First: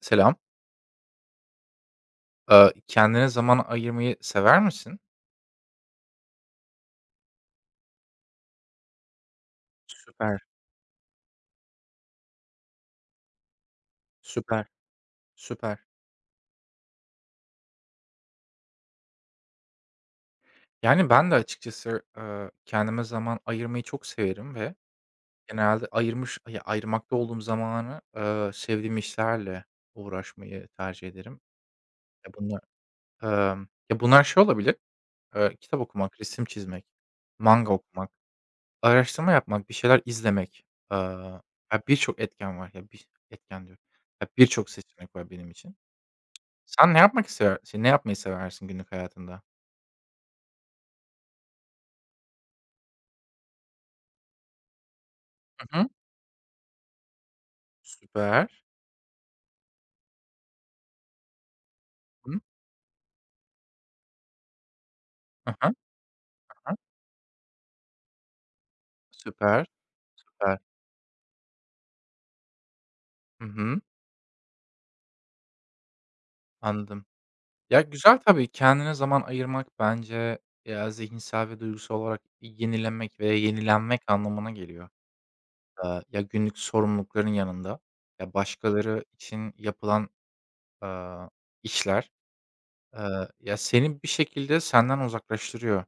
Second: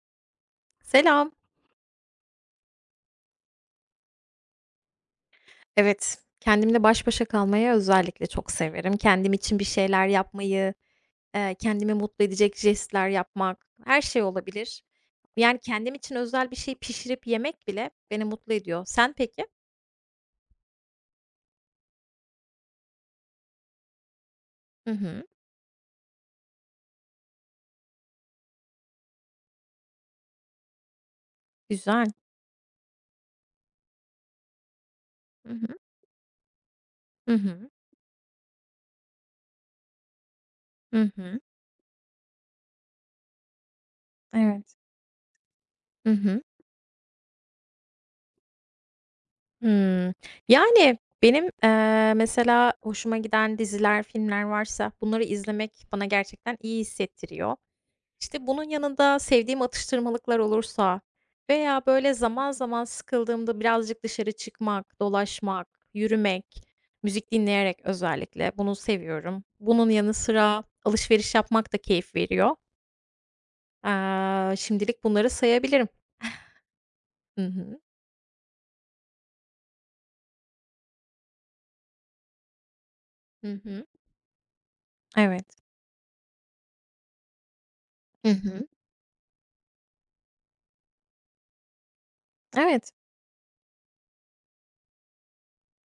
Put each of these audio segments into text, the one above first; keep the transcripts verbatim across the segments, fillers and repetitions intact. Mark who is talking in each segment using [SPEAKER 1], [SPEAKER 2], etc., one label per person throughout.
[SPEAKER 1] Selam.
[SPEAKER 2] Selam.
[SPEAKER 1] Eee, kendine zaman ayırmayı sever misin?
[SPEAKER 2] Evet, kendimle baş başa kalmayı özellikle çok severim. Kendim için bir şeyler
[SPEAKER 1] Süper,
[SPEAKER 2] yapmayı, eee, kendimi mutlu edecek jestler yapmak, her şey
[SPEAKER 1] süper,
[SPEAKER 2] olabilir. Yani,
[SPEAKER 1] süper.
[SPEAKER 2] kendim için özel bir şey pişirip yemek bile beni mutlu ediyor. Sen peki?
[SPEAKER 1] Yani, ben de açıkçası, eee, kendime zaman ayırmayı çok severim ve
[SPEAKER 2] Hı hı.
[SPEAKER 1] genelde ayırmış ya, ayırmakta olduğum zamanı, eee, sevdiğim işlerle uğraşmayı tercih ederim.
[SPEAKER 2] Güzel.
[SPEAKER 1] Ya, bunlar, emm, ya, bunlar şey olabilir,
[SPEAKER 2] Hı
[SPEAKER 1] eee,
[SPEAKER 2] hı.
[SPEAKER 1] kitap okumak, resim çizmek,
[SPEAKER 2] Hı hı.
[SPEAKER 1] manga okumak, araştırma yapmak, bir şeyler izlemek. Eee,
[SPEAKER 2] Hı hı.
[SPEAKER 1] Ya, birçok etken var. Ya, bir etken diyorum. Ya, birçok
[SPEAKER 2] Evet.
[SPEAKER 1] seçenek var benim için.
[SPEAKER 2] Hı hı.
[SPEAKER 1] Sen ne yapmak sever şey, ne yapmayı seversin günlük hayatında?
[SPEAKER 2] Hımm. Yani, benim, eee, mesela hoşuma giden diziler, filmler varsa bunları
[SPEAKER 1] Hı
[SPEAKER 2] izlemek
[SPEAKER 1] hı.
[SPEAKER 2] bana gerçekten iyi hissettiriyor. İşte,
[SPEAKER 1] Süper.
[SPEAKER 2] bunun yanında sevdiğim atıştırmalıklar olursa veya, böyle,
[SPEAKER 1] Hı.
[SPEAKER 2] zaman zaman sıkıldığımda birazcık dışarı çıkmak,
[SPEAKER 1] Hı
[SPEAKER 2] dolaşmak,
[SPEAKER 1] hı.
[SPEAKER 2] yürümek, müzik dinleyerek özellikle bunu seviyorum.
[SPEAKER 1] Süper,
[SPEAKER 2] Bunun yanı
[SPEAKER 1] süper.
[SPEAKER 2] sıra alışveriş yapmak da keyif veriyor.
[SPEAKER 1] Hı hı.
[SPEAKER 2] Aaa, şimdilik bunları sayabilirim.
[SPEAKER 1] Anladım.
[SPEAKER 2] Hı hı.
[SPEAKER 1] Ya, güzel tabii. Kendine zaman ayırmak bence, ya, zihinsel ve duygusal olarak yenilenmek veya
[SPEAKER 2] Hı hı.
[SPEAKER 1] yenilenmek anlamına geliyor.
[SPEAKER 2] Evet.
[SPEAKER 1] Eee, ya, günlük sorumlulukların yanında,
[SPEAKER 2] Hı
[SPEAKER 1] ya,
[SPEAKER 2] hı.
[SPEAKER 1] başkaları için yapılan, aaa, işler,
[SPEAKER 2] Evet.
[SPEAKER 1] eee, ya, seni bir şekilde senden uzaklaştırıyor.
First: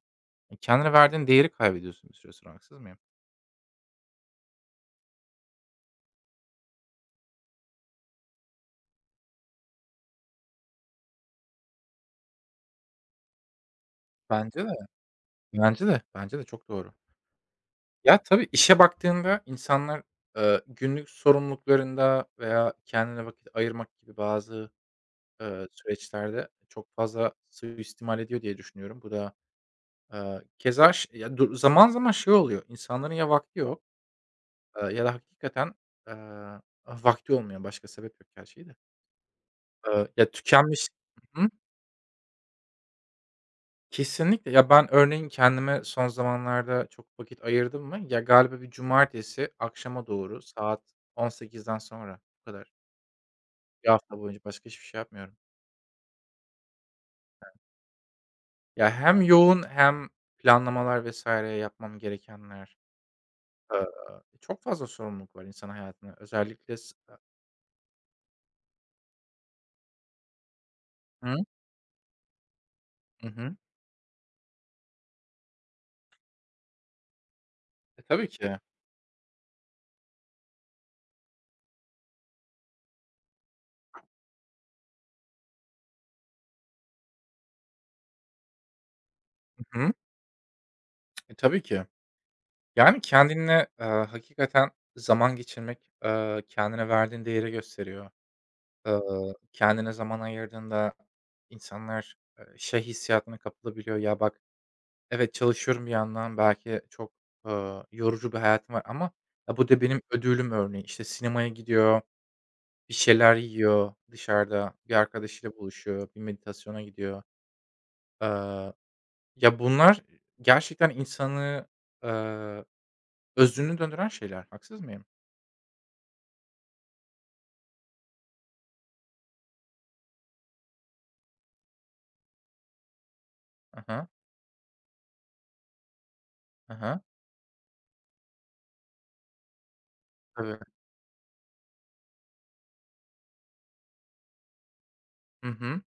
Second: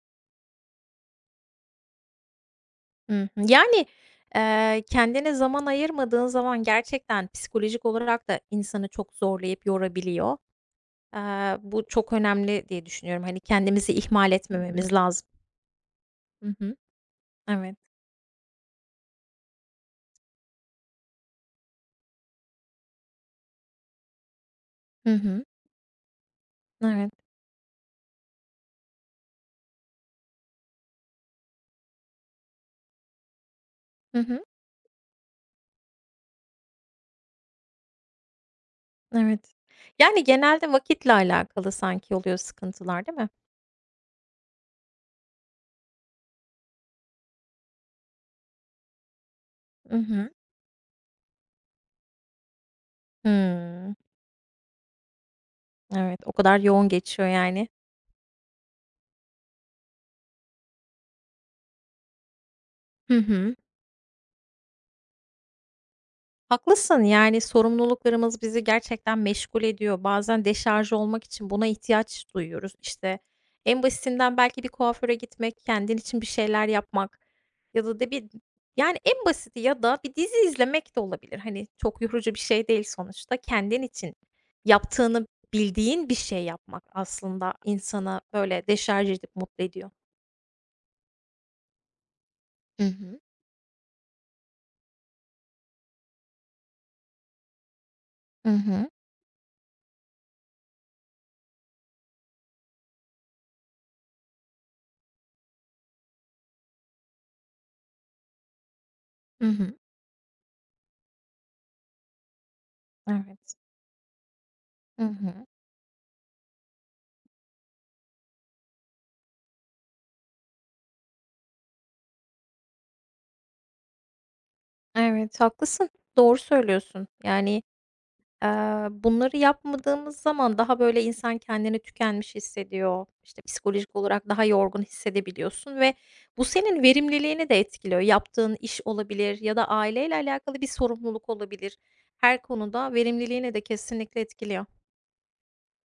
[SPEAKER 1] E, kendine verdiğin değeri kaybediyorsun bir süre sonra. Haksız mıyım?
[SPEAKER 2] Hı hı. Yani, eee, kendine zaman ayırmadığın zaman gerçekten psikolojik olarak da insanı çok zorlayıp yorabiliyor. Eee, bu çok önemli diye düşünüyorum. Hani, kendimizi ihmal
[SPEAKER 1] Bence de.
[SPEAKER 2] etmememiz lazım.
[SPEAKER 1] Bence de. Bence de.
[SPEAKER 2] Hı
[SPEAKER 1] Çok
[SPEAKER 2] hı.
[SPEAKER 1] doğru.
[SPEAKER 2] Evet.
[SPEAKER 1] Ya, tabii işe baktığında insanlar, eee, günlük sorumluluklarında veya kendine vakit ayırmak gibi bazı,
[SPEAKER 2] Hı hı.
[SPEAKER 1] eee, süreçlerde çok
[SPEAKER 2] Evet.
[SPEAKER 1] fazla suistimal ediyor diye düşünüyorum. Bu da, eee, keza ş ya, du zaman zaman şey oluyor. İnsanların ya vakti yok,
[SPEAKER 2] Hı hı.
[SPEAKER 1] eee, ya da hakikaten, eee, vakti olmuyor. Başka sebep yok gerçi de.
[SPEAKER 2] Evet.
[SPEAKER 1] Eee,
[SPEAKER 2] Yani,
[SPEAKER 1] ya
[SPEAKER 2] genelde
[SPEAKER 1] tükenmiş
[SPEAKER 2] vakitle
[SPEAKER 1] hı.
[SPEAKER 2] alakalı sanki oluyor sıkıntılar, değil mi?
[SPEAKER 1] Kesinlikle. Ya, ben örneğin kendime son zamanlarda çok vakit ayırdım mı, ya, galiba bir cumartesi
[SPEAKER 2] I
[SPEAKER 1] akşama
[SPEAKER 2] hı.
[SPEAKER 1] doğru saat on sekizden sonra. Bu kadar. Bir
[SPEAKER 2] Hımm.
[SPEAKER 1] hafta boyunca başka hiçbir şey yapmıyorum.
[SPEAKER 2] Evet, o kadar yoğun geçiyor yani.
[SPEAKER 1] Ya, hem yoğun hem planlamalar vesaire yapmam gerekenler.
[SPEAKER 2] Hı hı.
[SPEAKER 1] Eee, Çok fazla sorumluluk var insan hayatında. Özellikle s
[SPEAKER 2] Haklısın, yani, sorumluluklarımız bizi gerçekten meşgul ediyor. Bazen deşarj olmak
[SPEAKER 1] Hı,
[SPEAKER 2] için buna ihtiyaç duyuyoruz. İşte,
[SPEAKER 1] hı hı.
[SPEAKER 2] en basitinden belki bir kuaföre gitmek, kendin için bir şeyler yapmak ya da
[SPEAKER 1] E,
[SPEAKER 2] de bir
[SPEAKER 1] tabii ki.
[SPEAKER 2] yani, en basiti ya da bir dizi izlemek de olabilir. Hani, çok yorucu bir şey değil sonuçta. Kendin için yaptığını bildiğin bir şey yapmak aslında insana böyle, deşarj edip mutlu
[SPEAKER 1] Hı
[SPEAKER 2] ediyor.
[SPEAKER 1] hı. E, tabii ki.
[SPEAKER 2] Hı
[SPEAKER 1] Yani
[SPEAKER 2] hı.
[SPEAKER 1] kendinle, eee, hakikaten zaman geçirmek, eee, kendine verdiğin değeri gösteriyor.
[SPEAKER 2] Hı hı.
[SPEAKER 1] Iıı, kendine zaman ayırdığında insanlar, eee, şey hissiyatına kapılabiliyor, "Ya, bak, evet, çalışıyorum bir yandan, belki çok, ııı, yorucu bir hayatım var ama
[SPEAKER 2] Hı
[SPEAKER 1] ya, bu
[SPEAKER 2] hı.
[SPEAKER 1] da benim ödülüm." örneği İşte, sinemaya gidiyor, bir şeyler
[SPEAKER 2] Evet.
[SPEAKER 1] yiyor dışarıda, bir
[SPEAKER 2] Hı hı.
[SPEAKER 1] arkadaşıyla buluşuyor, bir meditasyona gidiyor. Iıı, Ya, bunlar gerçekten insanı, ııı, özünü döndüren şeyler. Haksız mıyım?
[SPEAKER 2] Evet, haklısın. Doğru söylüyorsun. Yani, Eee, bunları yapmadığımız zaman daha böyle insan kendini tükenmiş hissediyor. İşte, psikolojik
[SPEAKER 1] Aha,
[SPEAKER 2] olarak daha yorgun hissedebiliyorsun ve bu senin
[SPEAKER 1] aha.
[SPEAKER 2] verimliliğini de etkiliyor. Yaptığın iş olabilir ya da aileyle
[SPEAKER 1] Hı, tabii.
[SPEAKER 2] alakalı bir sorumluluk olabilir. Her konuda verimliliğini de kesinlikle etkiliyor.
[SPEAKER 1] Hı hı.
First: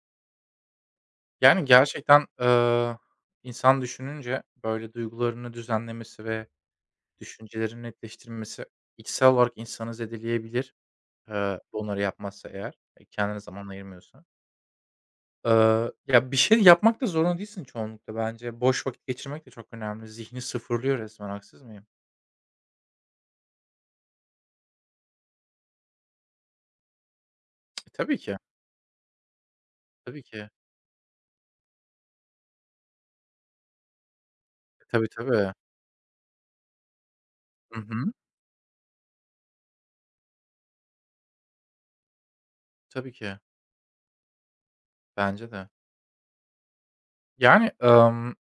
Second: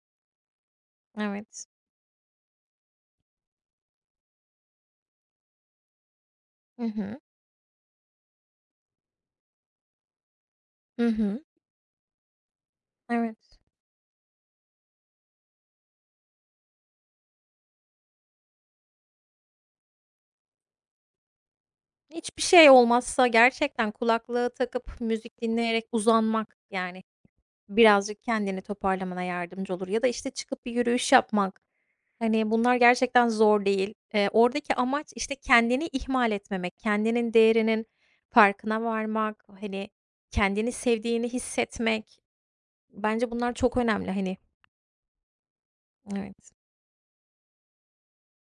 [SPEAKER 1] Yani,
[SPEAKER 2] Evet.
[SPEAKER 1] gerçekten, eee, insan düşününce böyle duygularını düzenlemesi ve
[SPEAKER 2] Hı hı.
[SPEAKER 1] düşüncelerini netleştirmesi içsel olarak insanı zedeleyebilir,
[SPEAKER 2] Hı hı.
[SPEAKER 1] eee, bunları yapmazsa eğer, e, kendine
[SPEAKER 2] Evet.
[SPEAKER 1] zaman ayırmıyorsa. Eee, ya, bir şey yapmak da zorunda değilsin çoğunlukla bence. Boş vakit geçirmek de çok önemli. Zihni sıfırlıyor resmen, haksız mıyım?
[SPEAKER 2] Hiçbir şey olmazsa gerçekten kulaklığı takıp müzik dinleyerek uzanmak, yani
[SPEAKER 1] E, tabii
[SPEAKER 2] birazcık
[SPEAKER 1] ki,
[SPEAKER 2] kendini toparlamana yardımcı olur ya da,
[SPEAKER 1] tabii
[SPEAKER 2] işte,
[SPEAKER 1] ki.
[SPEAKER 2] çıkıp bir yürüyüş yapmak. Hani, bunlar gerçekten zor değil. Eee, oradaki
[SPEAKER 1] E, tabii,
[SPEAKER 2] amaç, işte,
[SPEAKER 1] tabii.
[SPEAKER 2] kendini ihmal etmemek, kendinin
[SPEAKER 1] Hı
[SPEAKER 2] değerinin
[SPEAKER 1] hı.
[SPEAKER 2] farkına varmak, hani, kendini sevdiğini hissetmek.
[SPEAKER 1] Tabii
[SPEAKER 2] Bence
[SPEAKER 1] ki.
[SPEAKER 2] bunlar çok önemli, hani.
[SPEAKER 1] Bence de.
[SPEAKER 2] Evet.
[SPEAKER 1] Yani, emm,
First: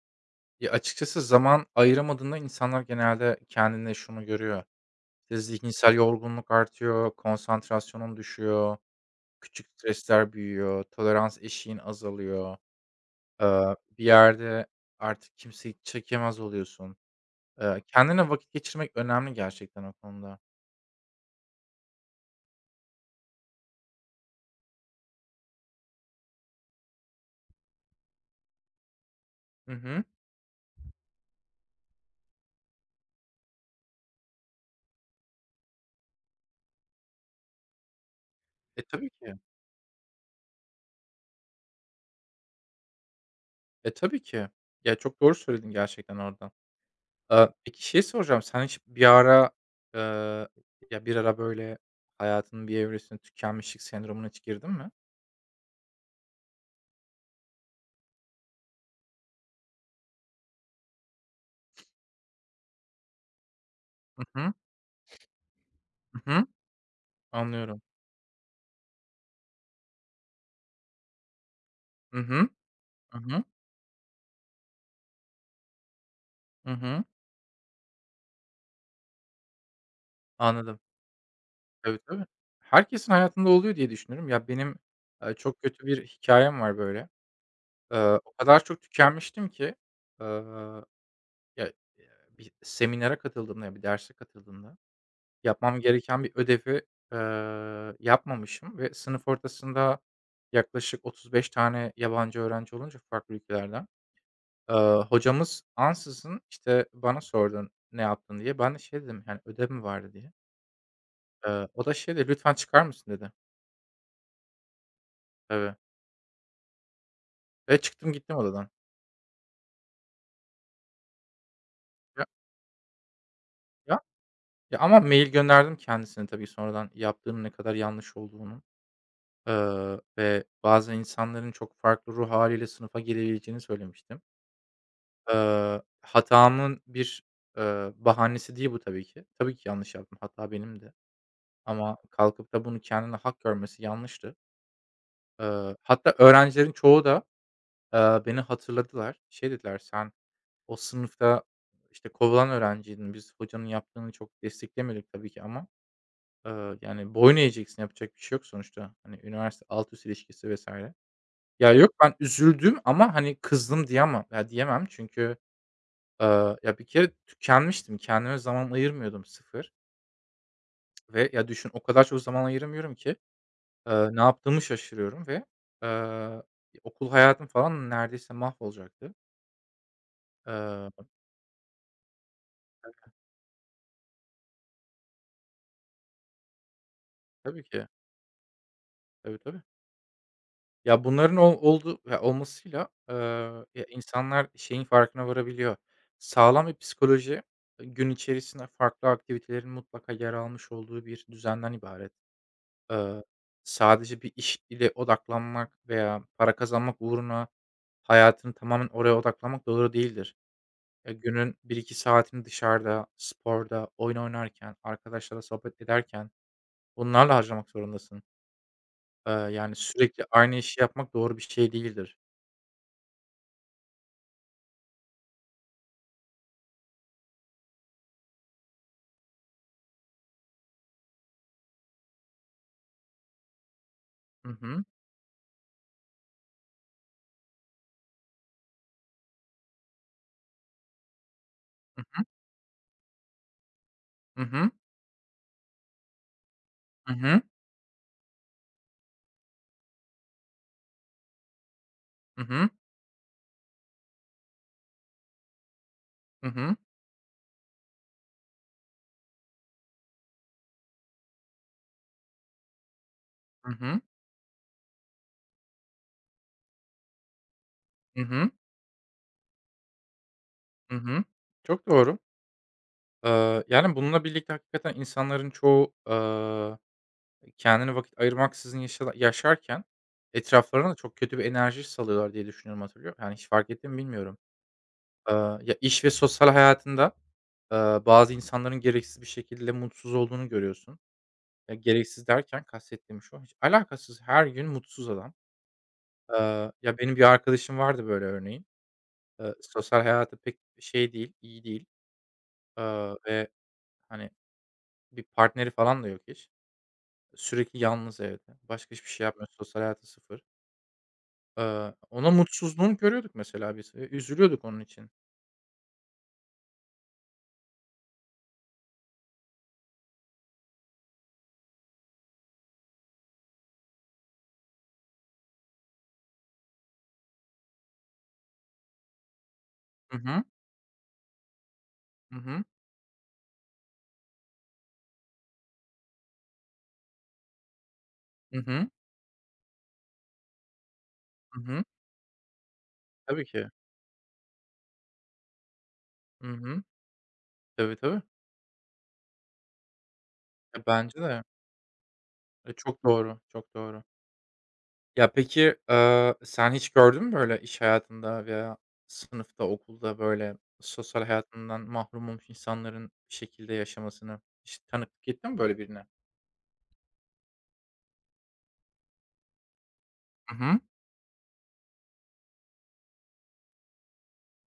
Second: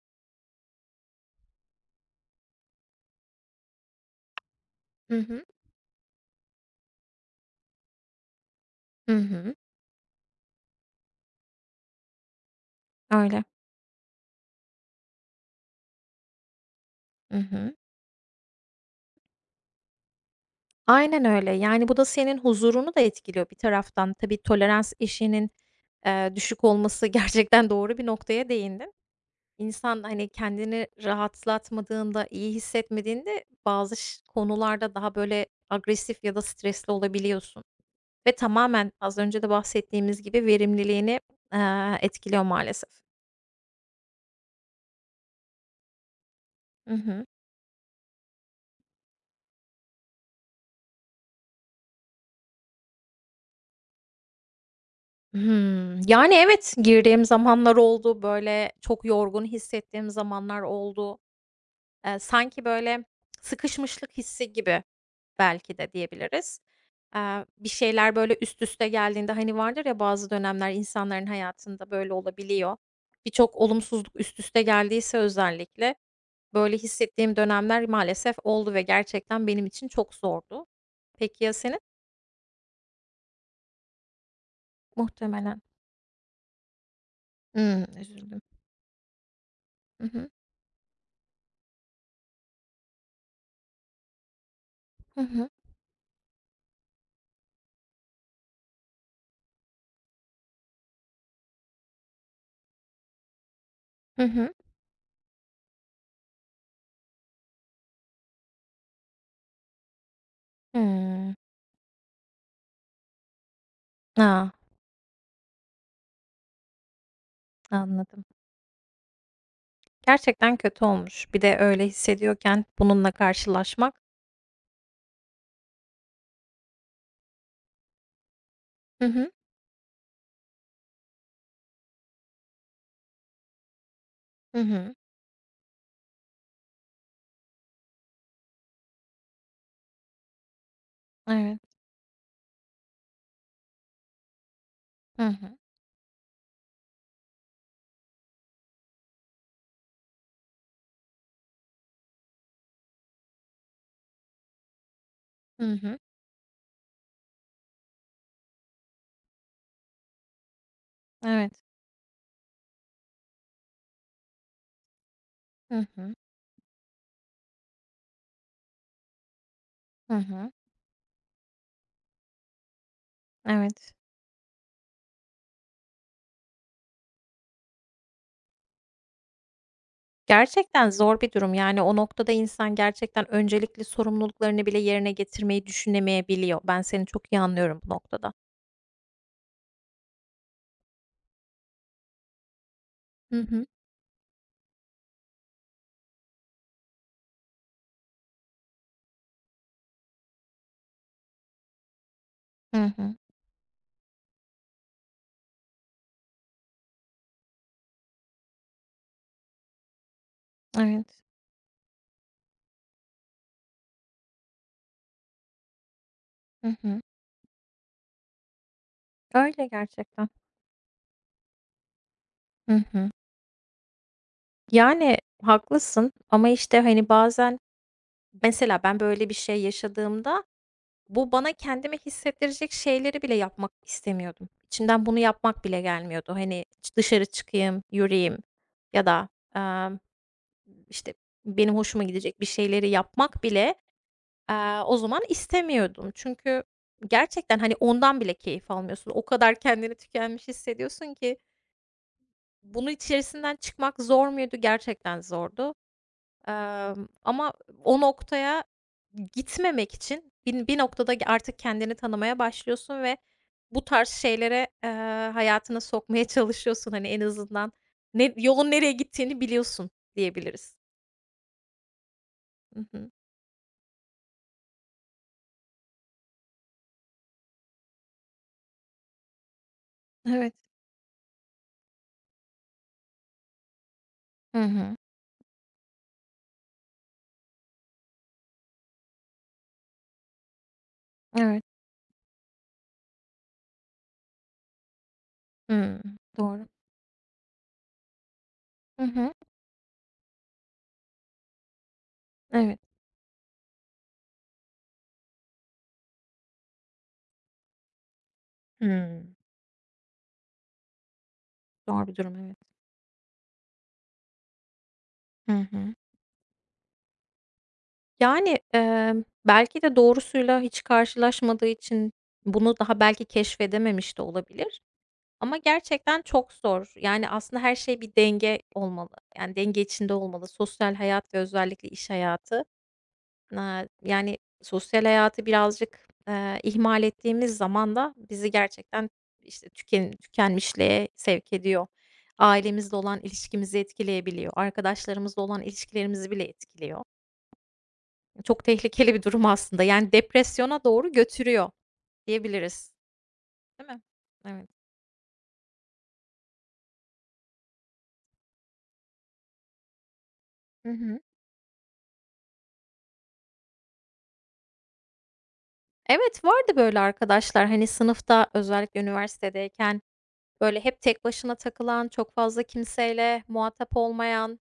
[SPEAKER 1] ya, açıkçası zaman ayıramadığında insanlar genelde kendinde şunu görüyor.
[SPEAKER 2] Hı
[SPEAKER 1] İşte,
[SPEAKER 2] hı.
[SPEAKER 1] zihinsel yorgunluk artıyor, konsantrasyonun düşüyor,
[SPEAKER 2] Hı hı.
[SPEAKER 1] küçük stresler büyüyor, tolerans eşiğin azalıyor.
[SPEAKER 2] Öyle.
[SPEAKER 1] Eee, bir yerde artık kimseyi çekemez oluyorsun.
[SPEAKER 2] Hı hı.
[SPEAKER 1] Eee, kendine vakit geçirmek önemli gerçekten o konuda.
[SPEAKER 2] Aynen öyle. Yani, bu da senin huzurunu da etkiliyor bir taraftan. Tabii tolerans işinin eee, düşük olması gerçekten doğru bir noktaya değindin.
[SPEAKER 1] Hı
[SPEAKER 2] İnsan,
[SPEAKER 1] hı.
[SPEAKER 2] hani, kendini rahatlatmadığında, iyi hissetmediğinde bazı ş konularda daha, böyle, agresif ya da stresli olabiliyorsun ve
[SPEAKER 1] E,
[SPEAKER 2] tamamen
[SPEAKER 1] tabii
[SPEAKER 2] az
[SPEAKER 1] ki.
[SPEAKER 2] önce de bahsettiğimiz gibi verimliliğini, eee, etkiliyor maalesef.
[SPEAKER 1] E, tabii ki. Ya, çok doğru söyledin gerçekten orada.
[SPEAKER 2] Hı hı.
[SPEAKER 1] Eee, peki şey soracağım, sen hiç bir ara, eee, ya, bir ara böyle hayatının bir evresinde tükenmişlik sendromuna hiç girdin mi?
[SPEAKER 2] Hımm. Yani, evet, girdiğim zamanlar oldu, böyle, çok yorgun hissettiğim zamanlar oldu. Eee, sanki böyle sıkışmışlık
[SPEAKER 1] Hı
[SPEAKER 2] hissi
[SPEAKER 1] hı.
[SPEAKER 2] gibi belki de
[SPEAKER 1] Hı hı.
[SPEAKER 2] diyebiliriz. Eee, bir
[SPEAKER 1] Anlıyorum.
[SPEAKER 2] şeyler böyle üst üste geldiğinde, hani, vardır ya bazı dönemler insanların hayatında böyle
[SPEAKER 1] Hı hı.
[SPEAKER 2] olabiliyor.
[SPEAKER 1] Hı hı.
[SPEAKER 2] Birçok olumsuzluk üst üste geldiyse özellikle
[SPEAKER 1] Hı
[SPEAKER 2] böyle
[SPEAKER 1] hı.
[SPEAKER 2] hissettiğim dönemler maalesef oldu ve gerçekten benim için çok zordu.
[SPEAKER 1] Anladım.
[SPEAKER 2] Peki ya senin?
[SPEAKER 1] Tabii, tabii. Herkesin hayatında oluyor diye düşünüyorum. Ya, benim, eee,
[SPEAKER 2] Muhtemelen.
[SPEAKER 1] çok kötü bir hikayem var böyle.
[SPEAKER 2] Hımm,
[SPEAKER 1] Eee, o
[SPEAKER 2] üzüldüm.
[SPEAKER 1] kadar çok tükenmiştim ki,
[SPEAKER 2] Hı hı.
[SPEAKER 1] eee, ya, eee, bir seminere katıldığımda ya bir derse katıldığımda
[SPEAKER 2] Hı hı.
[SPEAKER 1] yapmam gereken bir ödevi, eee, yapmamışım ve sınıf ortasında yaklaşık otuz beş tane yabancı öğrenci olunca farklı ülkelerden,
[SPEAKER 2] Hı hı.
[SPEAKER 1] eee, hocamız ansızın, işte, bana sordu "Ne yaptın?" diye. Ben de şey dedim, yani, "Ödev mi vardı?" diye.
[SPEAKER 2] Hımm.
[SPEAKER 1] Eee, o da şey dedi, "Lütfen çıkar mısın?" dedi.
[SPEAKER 2] A!
[SPEAKER 1] Tabii. Ve çıktım
[SPEAKER 2] Anladım.
[SPEAKER 1] gittim odadan.
[SPEAKER 2] Gerçekten kötü olmuş. Bir de öyle
[SPEAKER 1] Ya
[SPEAKER 2] hissediyorken bununla
[SPEAKER 1] ya
[SPEAKER 2] karşılaşmak.
[SPEAKER 1] Ya, ama mail gönderdim kendisine tabii sonradan yaptığının ne kadar yanlış olduğunu,
[SPEAKER 2] Hı hı.
[SPEAKER 1] eee, ve bazen insanların çok farklı ruh haliyle sınıfa gelebileceğini söylemiştim.
[SPEAKER 2] Hı hı.
[SPEAKER 1] Eee, hatamın bir, eee, bahanesi değil bu tabii ki. Tabii ki yanlış yaptım, hata benim de
[SPEAKER 2] Evet.
[SPEAKER 1] ama kalkıp da bunu kendine hak görmesi yanlıştı.
[SPEAKER 2] Hı hı.
[SPEAKER 1] Eee, hatta öğrencilerin çoğu da, eee, beni hatırladılar. Şey dediler, "Sen o sınıfta, işte, kovulan öğrenciydin. Biz hocanın yaptığını çok desteklemedik tabii ki ama".
[SPEAKER 2] Hı hı.
[SPEAKER 1] Eee, yani boyun eğeceksin, yapacak bir şey yok sonuçta. Hani üniversite alt üst ilişkisi vesaire.
[SPEAKER 2] Evet.
[SPEAKER 1] Ya, yok ben üzüldüm ama, hani, kızdım diyemem. Ya, diyemem çünkü,
[SPEAKER 2] Hı hı.
[SPEAKER 1] eee, ya, bir kere tükenmiştim. Kendime zaman ayırmıyordum, sıfır
[SPEAKER 2] Hı hı.
[SPEAKER 1] ve ya, düşün o kadar çok zaman ayıramıyorum ki,
[SPEAKER 2] Evet.
[SPEAKER 1] eee, ne yaptığımı şaşırıyorum ve, eee, okul hayatım falan neredeyse mahvolacaktı.
[SPEAKER 2] Gerçekten
[SPEAKER 1] Eee,
[SPEAKER 2] zor bir durum. Yani o noktada insan gerçekten öncelikli sorumluluklarını bile yerine getirmeyi düşünemeyebiliyor. Ben seni çok iyi
[SPEAKER 1] tabii
[SPEAKER 2] anlıyorum
[SPEAKER 1] ki.
[SPEAKER 2] bu noktada.
[SPEAKER 1] Tabii, tabii. Ya, bunların ol oldu ya, olmasıyla, eee,
[SPEAKER 2] Hı hı.
[SPEAKER 1] ya, insanlar şeyin farkına varabiliyor. Sağlam bir psikoloji, e, gün içerisinde farklı aktivitelerin mutlaka yer almış olduğu bir düzenden ibaret.
[SPEAKER 2] Hı hı.
[SPEAKER 1] Eee, Sadece bir iş ile odaklanmak veya para kazanmak uğruna hayatını tamamen oraya odaklamak doğru değildir. Ya,
[SPEAKER 2] Evet.
[SPEAKER 1] günün bir iki saatini dışarıda, sporda, oyun oynarken, arkadaşlarla sohbet ederken
[SPEAKER 2] Hı hı.
[SPEAKER 1] bunlarla harcamak zorundasın. Eee,
[SPEAKER 2] Öyle
[SPEAKER 1] yani, sürekli
[SPEAKER 2] gerçekten.
[SPEAKER 1] aynı işi yapmak doğru bir şey değildir.
[SPEAKER 2] Hı hı. Yani haklısın ama işte hani bazen mesela ben böyle bir şey yaşadığımda bu bana kendimi hissettirecek şeyleri bile yapmak istemiyordum.
[SPEAKER 1] Hı hı.
[SPEAKER 2] İçimden bunu yapmak bile gelmiyordu. Hani ç- dışarı çıkayım, yürüyeyim ya da eee, işte benim hoşuma
[SPEAKER 1] Hı
[SPEAKER 2] gidecek bir şeyleri yapmak bile eee,
[SPEAKER 1] hı.
[SPEAKER 2] o zaman istemiyordum. Çünkü
[SPEAKER 1] Hı hı.
[SPEAKER 2] gerçekten hani ondan bile keyif almıyorsun. O kadar kendini tükenmiş hissediyorsun ki
[SPEAKER 1] Hı hı.
[SPEAKER 2] bunun içerisinden çıkmak zor muydu? Gerçekten zordu.
[SPEAKER 1] Hı hı.
[SPEAKER 2] Emm, ama o noktaya gitmemek için bin bir noktada artık kendini tanımaya başlıyorsun ve
[SPEAKER 1] Hı
[SPEAKER 2] bu
[SPEAKER 1] hı.
[SPEAKER 2] tarz şeylere, eee, hayatına sokmaya çalışıyorsun. Hani, en azından
[SPEAKER 1] Hı
[SPEAKER 2] ne
[SPEAKER 1] hı.
[SPEAKER 2] yolun nereye gittiğini biliyorsun diyebiliriz.
[SPEAKER 1] Hı hı. Çok doğru.
[SPEAKER 2] Hı hı.
[SPEAKER 1] Eee, yani, bununla birlikte hakikaten insanların çoğu, eee, kendine vakit ayırmaksızın yaşa yaşarken
[SPEAKER 2] Evet.
[SPEAKER 1] etraflarına da çok kötü bir enerji salıyorlar diye düşünüyorum, hatırlıyor. Yani, hiç fark ettin mi bilmiyorum.
[SPEAKER 2] Hı hı.
[SPEAKER 1] Eee, Ya, iş ve sosyal hayatında, eee, bazı insanların gereksiz bir şekilde mutsuz olduğunu görüyorsun.
[SPEAKER 2] Evet.
[SPEAKER 1] Ya, gereksiz derken kastettiğim şu, hiç alakasız her gün mutsuz adam.
[SPEAKER 2] Hıı. Doğru.
[SPEAKER 1] Eee, ya, benim bir arkadaşım vardı böyle örneğin.
[SPEAKER 2] Hı hı.
[SPEAKER 1] Eee, sosyal hayatı pek şey değil, iyi değil,
[SPEAKER 2] Evet.
[SPEAKER 1] eee, ve, hani, bir partneri falan da yok hiç. Sürekli yalnız evde. Başka hiçbir
[SPEAKER 2] Hıı.
[SPEAKER 1] şey yapmıyor. Sosyal hayatı sıfır. Eee,
[SPEAKER 2] Zor bir
[SPEAKER 1] onun
[SPEAKER 2] durum, evet.
[SPEAKER 1] mutsuzluğunu görüyorduk mesela biz. Eee, üzülüyorduk onun için.
[SPEAKER 2] Hı hı. Yani, emm, belki de doğrusuyla hiç karşılaşmadığı için bunu daha belki keşfedememiş de olabilir. Ama gerçekten çok zor. Yani, aslında her şey bir denge olmalı. Yani, denge içinde
[SPEAKER 1] Hı hı.
[SPEAKER 2] olmalı. Sosyal hayat ve özellikle iş
[SPEAKER 1] Hı
[SPEAKER 2] hayatı.
[SPEAKER 1] hı.
[SPEAKER 2] Aaa, yani, sosyal hayatı birazcık, eee, ihmal ettiğimiz zaman da bizi
[SPEAKER 1] Hı hı.
[SPEAKER 2] gerçekten, işte, tüken tükenmişliğe sevk
[SPEAKER 1] Hı hı.
[SPEAKER 2] ediyor. Ailemizle olan
[SPEAKER 1] Tabii ki.
[SPEAKER 2] ilişkimizi etkileyebiliyor. Arkadaşlarımızla olan ilişkilerimizi bile
[SPEAKER 1] Hı hı.
[SPEAKER 2] etkiliyor.
[SPEAKER 1] Tabii, tabii.
[SPEAKER 2] Çok tehlikeli bir durum aslında. Yani,
[SPEAKER 1] Ya,
[SPEAKER 2] depresyona doğru
[SPEAKER 1] bence de.
[SPEAKER 2] götürüyor
[SPEAKER 1] E,
[SPEAKER 2] diyebiliriz,
[SPEAKER 1] çok doğru, çok
[SPEAKER 2] değil mi?
[SPEAKER 1] doğru.
[SPEAKER 2] Evet.
[SPEAKER 1] Ya, peki, eee, sen hiç gördün mü böyle iş hayatında veya sınıfta, okulda böyle
[SPEAKER 2] Hı hı.
[SPEAKER 1] sosyal hayatından mahrum olmuş insanların bir şekilde yaşamasını? Hiç tanıklık ettin mi böyle birine?
[SPEAKER 2] Evet, vardı böyle arkadaşlar. Hani sınıfta özellikle üniversitedeyken
[SPEAKER 1] Hı hı.
[SPEAKER 2] böyle hep tek başına takılan, çok fazla kimseyle muhatap olmayan,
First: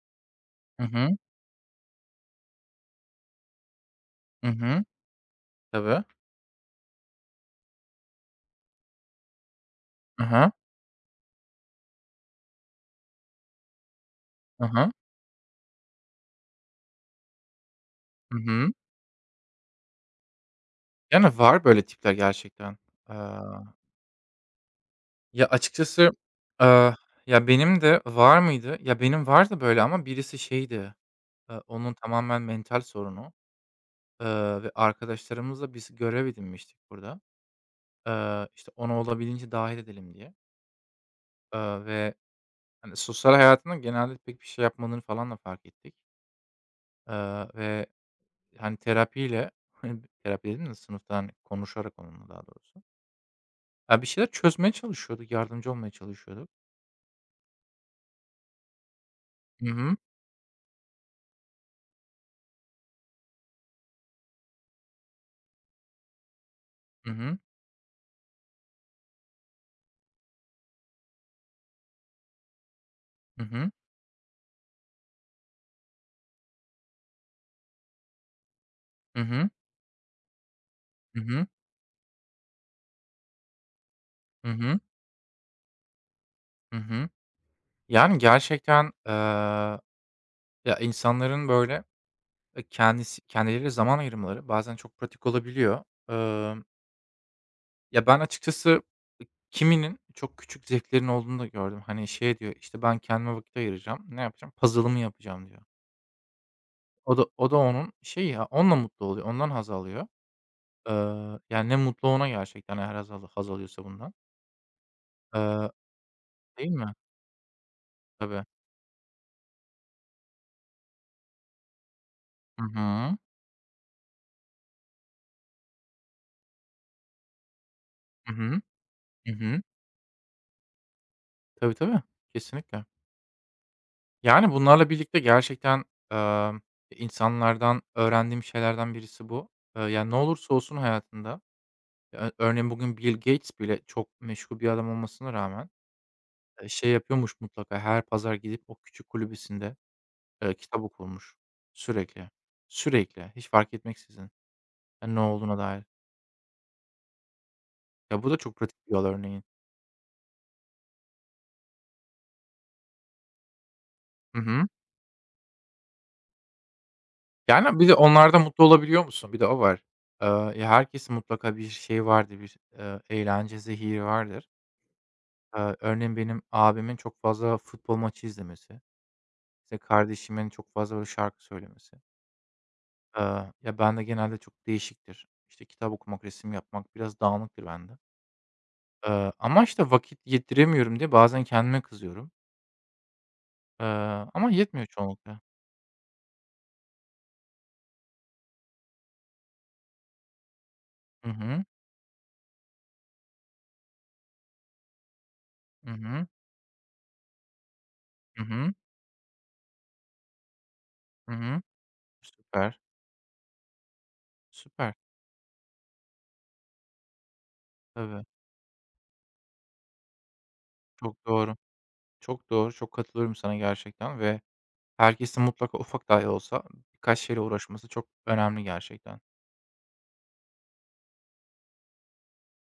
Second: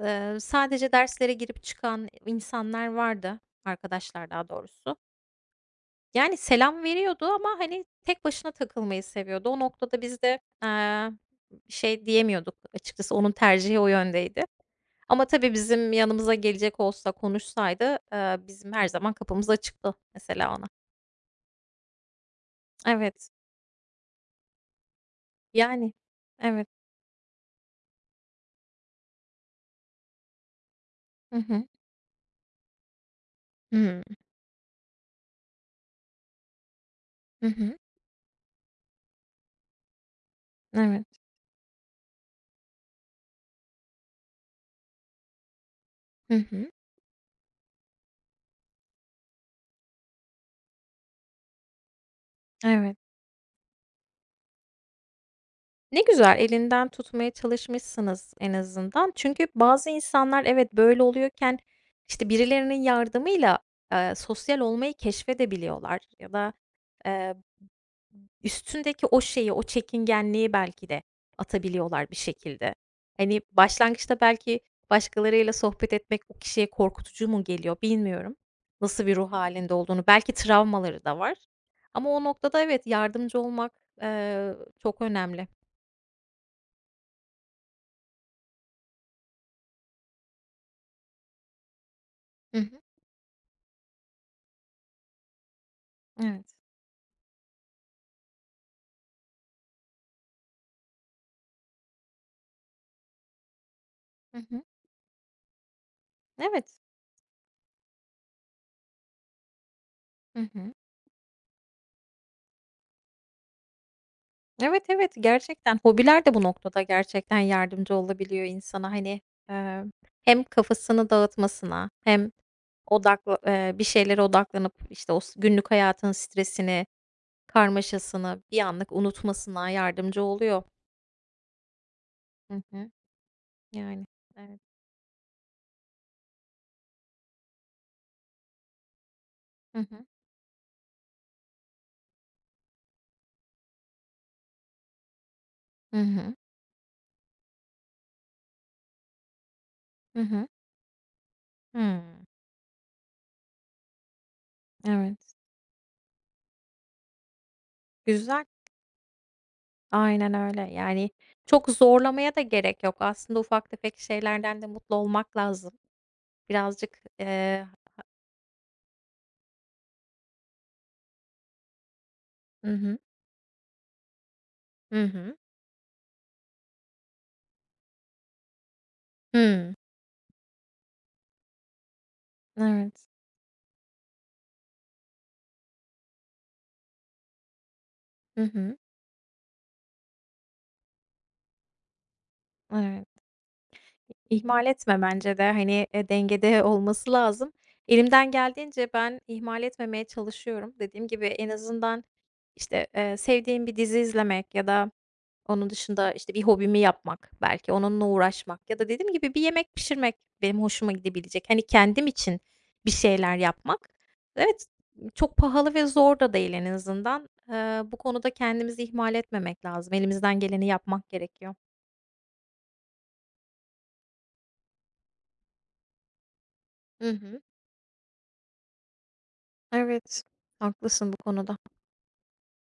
[SPEAKER 2] eee,
[SPEAKER 1] Hı
[SPEAKER 2] sadece
[SPEAKER 1] hı.
[SPEAKER 2] derslere girip çıkan insanlar vardı. Arkadaşlar daha
[SPEAKER 1] Hı hı.
[SPEAKER 2] doğrusu.
[SPEAKER 1] Tabii.
[SPEAKER 2] Yani selam veriyordu ama hani tek başına takılmayı seviyordu. O noktada biz
[SPEAKER 1] Hı
[SPEAKER 2] de,
[SPEAKER 1] hı.
[SPEAKER 2] eee, şey diyemiyorduk açıkçası onun tercihi o yöndeydi.
[SPEAKER 1] Hı hı.
[SPEAKER 2] Ama tabii bizim yanımıza gelecek olsa konuşsaydı, eee,
[SPEAKER 1] Hı hı.
[SPEAKER 2] bizim her zaman kapımız açıktı mesela ona.
[SPEAKER 1] Yani, var böyle tipler gerçekten. Eee,
[SPEAKER 2] Evet.
[SPEAKER 1] Ya,
[SPEAKER 2] Yani,
[SPEAKER 1] açıkçası,
[SPEAKER 2] evet.
[SPEAKER 1] eee, ya, benim de var mıydı? Ya, benim vardı böyle ama birisi şeydi,
[SPEAKER 2] Hı
[SPEAKER 1] eee,
[SPEAKER 2] hı.
[SPEAKER 1] onun tamamen mental sorunu,
[SPEAKER 2] Hımm.
[SPEAKER 1] eee, ve arkadaşlarımızla biz görev edinmiştik burada.
[SPEAKER 2] Hı hı.
[SPEAKER 1] Eee, işte, onu olabildiğince dahil edelim diye,
[SPEAKER 2] Evet.
[SPEAKER 1] eee, ve, hani, sosyal hayatında genelde pek bir şey yapmadığını falan da fark ettik.
[SPEAKER 2] Hı hı.
[SPEAKER 1] Eee, ve, hani, terapiyle, hani, terapi dedim de sınıfta, hani, konuşarak onunla daha doğrusu,
[SPEAKER 2] Evet.
[SPEAKER 1] ya, bir şeyler çözmeye çalışıyorduk, yardımcı olmaya
[SPEAKER 2] Ne güzel,
[SPEAKER 1] çalışıyorduk.
[SPEAKER 2] elinden tutmaya çalışmışsınız en azından. Çünkü
[SPEAKER 1] Hı
[SPEAKER 2] bazı
[SPEAKER 1] hı.
[SPEAKER 2] insanlar evet, böyle oluyorken, işte, birilerinin yardımıyla, eee, sosyal olmayı keşfedebiliyorlar ya da,
[SPEAKER 1] Hı
[SPEAKER 2] eee,
[SPEAKER 1] hı.
[SPEAKER 2] üstündeki o şeyi, o çekingenliği belki de atabiliyorlar bir şekilde. Hani,
[SPEAKER 1] Hı hı.
[SPEAKER 2] başlangıçta belki başkalarıyla sohbet etmek o kişiye korkutucu mu geliyor bilmiyorum. Nasıl bir
[SPEAKER 1] Hı
[SPEAKER 2] ruh
[SPEAKER 1] hı.
[SPEAKER 2] halinde olduğunu, belki travmaları da
[SPEAKER 1] Hı
[SPEAKER 2] var.
[SPEAKER 1] hı.
[SPEAKER 2] Ama o noktada evet, yardımcı olmak,
[SPEAKER 1] Hı
[SPEAKER 2] eee,
[SPEAKER 1] hı.
[SPEAKER 2] çok önemli.
[SPEAKER 1] Hı hı. Yani, gerçekten, eee, ya, insanların böyle,
[SPEAKER 2] Hı
[SPEAKER 1] eee,
[SPEAKER 2] hı.
[SPEAKER 1] kendisi kendileri zaman ayırmaları bazen çok pratik olabiliyor.
[SPEAKER 2] Evet.
[SPEAKER 1] Ya, ben açıkçası kiminin çok küçük zevklerin olduğunu da gördüm. Hani, şey diyor, işte, "Ben kendime vakit ayıracağım. Ne
[SPEAKER 2] Hı
[SPEAKER 1] yapacağım?
[SPEAKER 2] hı.
[SPEAKER 1] Puzzle'ımı yapacağım." diyor.
[SPEAKER 2] Evet.
[SPEAKER 1] O da o da onun şeyi ya, onunla mutlu oluyor, ondan haz alıyor.
[SPEAKER 2] Hı hı.
[SPEAKER 1] Eee, Yani, ne mutlu ona gerçekten eğer haz al haz alıyorsa bundan.
[SPEAKER 2] Evet, evet,
[SPEAKER 1] Eee,
[SPEAKER 2] gerçekten hobiler de bu
[SPEAKER 1] Değil
[SPEAKER 2] noktada
[SPEAKER 1] mi?
[SPEAKER 2] gerçekten yardımcı olabiliyor
[SPEAKER 1] Tabii.
[SPEAKER 2] insana. Hani, eee, hem kafasını dağıtmasına hem
[SPEAKER 1] Hı hı.
[SPEAKER 2] odakla eee, bir şeylere odaklanıp, işte, o s günlük hayatın stresini,
[SPEAKER 1] Hı
[SPEAKER 2] karmaşasını bir
[SPEAKER 1] hı.
[SPEAKER 2] anlık
[SPEAKER 1] Hı hı.
[SPEAKER 2] unutmasına yardımcı oluyor.
[SPEAKER 1] Tabii, tabii.
[SPEAKER 2] Hı
[SPEAKER 1] Kesinlikle.
[SPEAKER 2] hı. Yani,
[SPEAKER 1] Yani,
[SPEAKER 2] evet.
[SPEAKER 1] bunlarla birlikte gerçekten, emm, insanlardan öğrendiğim şeylerden birisi bu.
[SPEAKER 2] Hı
[SPEAKER 1] Eee,
[SPEAKER 2] hı.
[SPEAKER 1] yani, ne olursa olsun hayatında ya, örneğin bugün Bill Gates bile çok meşgul bir adam olmasına rağmen,
[SPEAKER 2] Hı hı.
[SPEAKER 1] eee, şey yapıyormuş mutlaka her pazar gidip o küçük kulübesinde,
[SPEAKER 2] Hı hı.
[SPEAKER 1] eee, kitap okurmuş
[SPEAKER 2] Hımm.
[SPEAKER 1] sürekli. Sürekli, hiç fark etmeksizin, hani, ne
[SPEAKER 2] Evet.
[SPEAKER 1] olduğuna dair. Ya, bu da
[SPEAKER 2] Güzel.
[SPEAKER 1] çok pratik bir yol örneğin.
[SPEAKER 2] Aynen öyle. Yani, çok zorlamaya da gerek yok. Aslında ufak tefek
[SPEAKER 1] Hı
[SPEAKER 2] şeylerden de
[SPEAKER 1] hı.
[SPEAKER 2] mutlu olmak lazım. Birazcık, eee.
[SPEAKER 1] Yani, bir de onlarda mutlu olabiliyor musun? Bir de o var. Eee, ya, herkesin mutlaka bir şeyi vardır, bir,
[SPEAKER 2] Hı hı.
[SPEAKER 1] eee, eğlence zehiri vardır.
[SPEAKER 2] Hı hı.
[SPEAKER 1] Eee, örneğin benim abimin çok fazla futbol maçı izlemesi,
[SPEAKER 2] Hımm.
[SPEAKER 1] işte, kardeşimin çok fazla böyle şarkı söylemesi.
[SPEAKER 2] Evet.
[SPEAKER 1] Eee, ya, bende genelde çok değişiktir. İşte, kitap okumak, resim yapmak biraz dağınıktır bende.
[SPEAKER 2] Hı hı.
[SPEAKER 1] Eee, ama, işte, vakit yediremiyorum diye bazen kendime kızıyorum.
[SPEAKER 2] Evet.
[SPEAKER 1] Eee, Ama
[SPEAKER 2] İhmal
[SPEAKER 1] yetmiyor
[SPEAKER 2] etme bence
[SPEAKER 1] çoğunlukla.
[SPEAKER 2] de. Hani, eee, dengede olması lazım. Elimden geldiğince ben ihmal etmemeye çalışıyorum. Dediğim gibi
[SPEAKER 1] Hı
[SPEAKER 2] en
[SPEAKER 1] hı.
[SPEAKER 2] azından, işte, eee, sevdiğim bir dizi izlemek ya da onun
[SPEAKER 1] Hı
[SPEAKER 2] dışında,
[SPEAKER 1] hı.
[SPEAKER 2] işte, bir hobimi yapmak, belki onunla
[SPEAKER 1] Hı
[SPEAKER 2] uğraşmak
[SPEAKER 1] hı.
[SPEAKER 2] ya da dediğim gibi bir yemek pişirmek benim hoşuma
[SPEAKER 1] Hı
[SPEAKER 2] gidebilecek. Hani,
[SPEAKER 1] hı.
[SPEAKER 2] kendim için
[SPEAKER 1] Süper,
[SPEAKER 2] bir şeyler yapmak. Evet,
[SPEAKER 1] süper.
[SPEAKER 2] çok pahalı ve zor da değil en azından. Eee, bu
[SPEAKER 1] Tabii.
[SPEAKER 2] konuda kendimizi ihmal etmemek lazım. Elimizden geleni yapmak
[SPEAKER 1] Çok
[SPEAKER 2] gerekiyor.
[SPEAKER 1] doğru. Çok doğru. Çok katılıyorum sana gerçekten ve herkesin mutlaka ufak dahi olsa
[SPEAKER 2] Hı
[SPEAKER 1] birkaç
[SPEAKER 2] hı.
[SPEAKER 1] şeyle uğraşması çok önemli gerçekten.
[SPEAKER 2] Evet, haklısın bu konuda.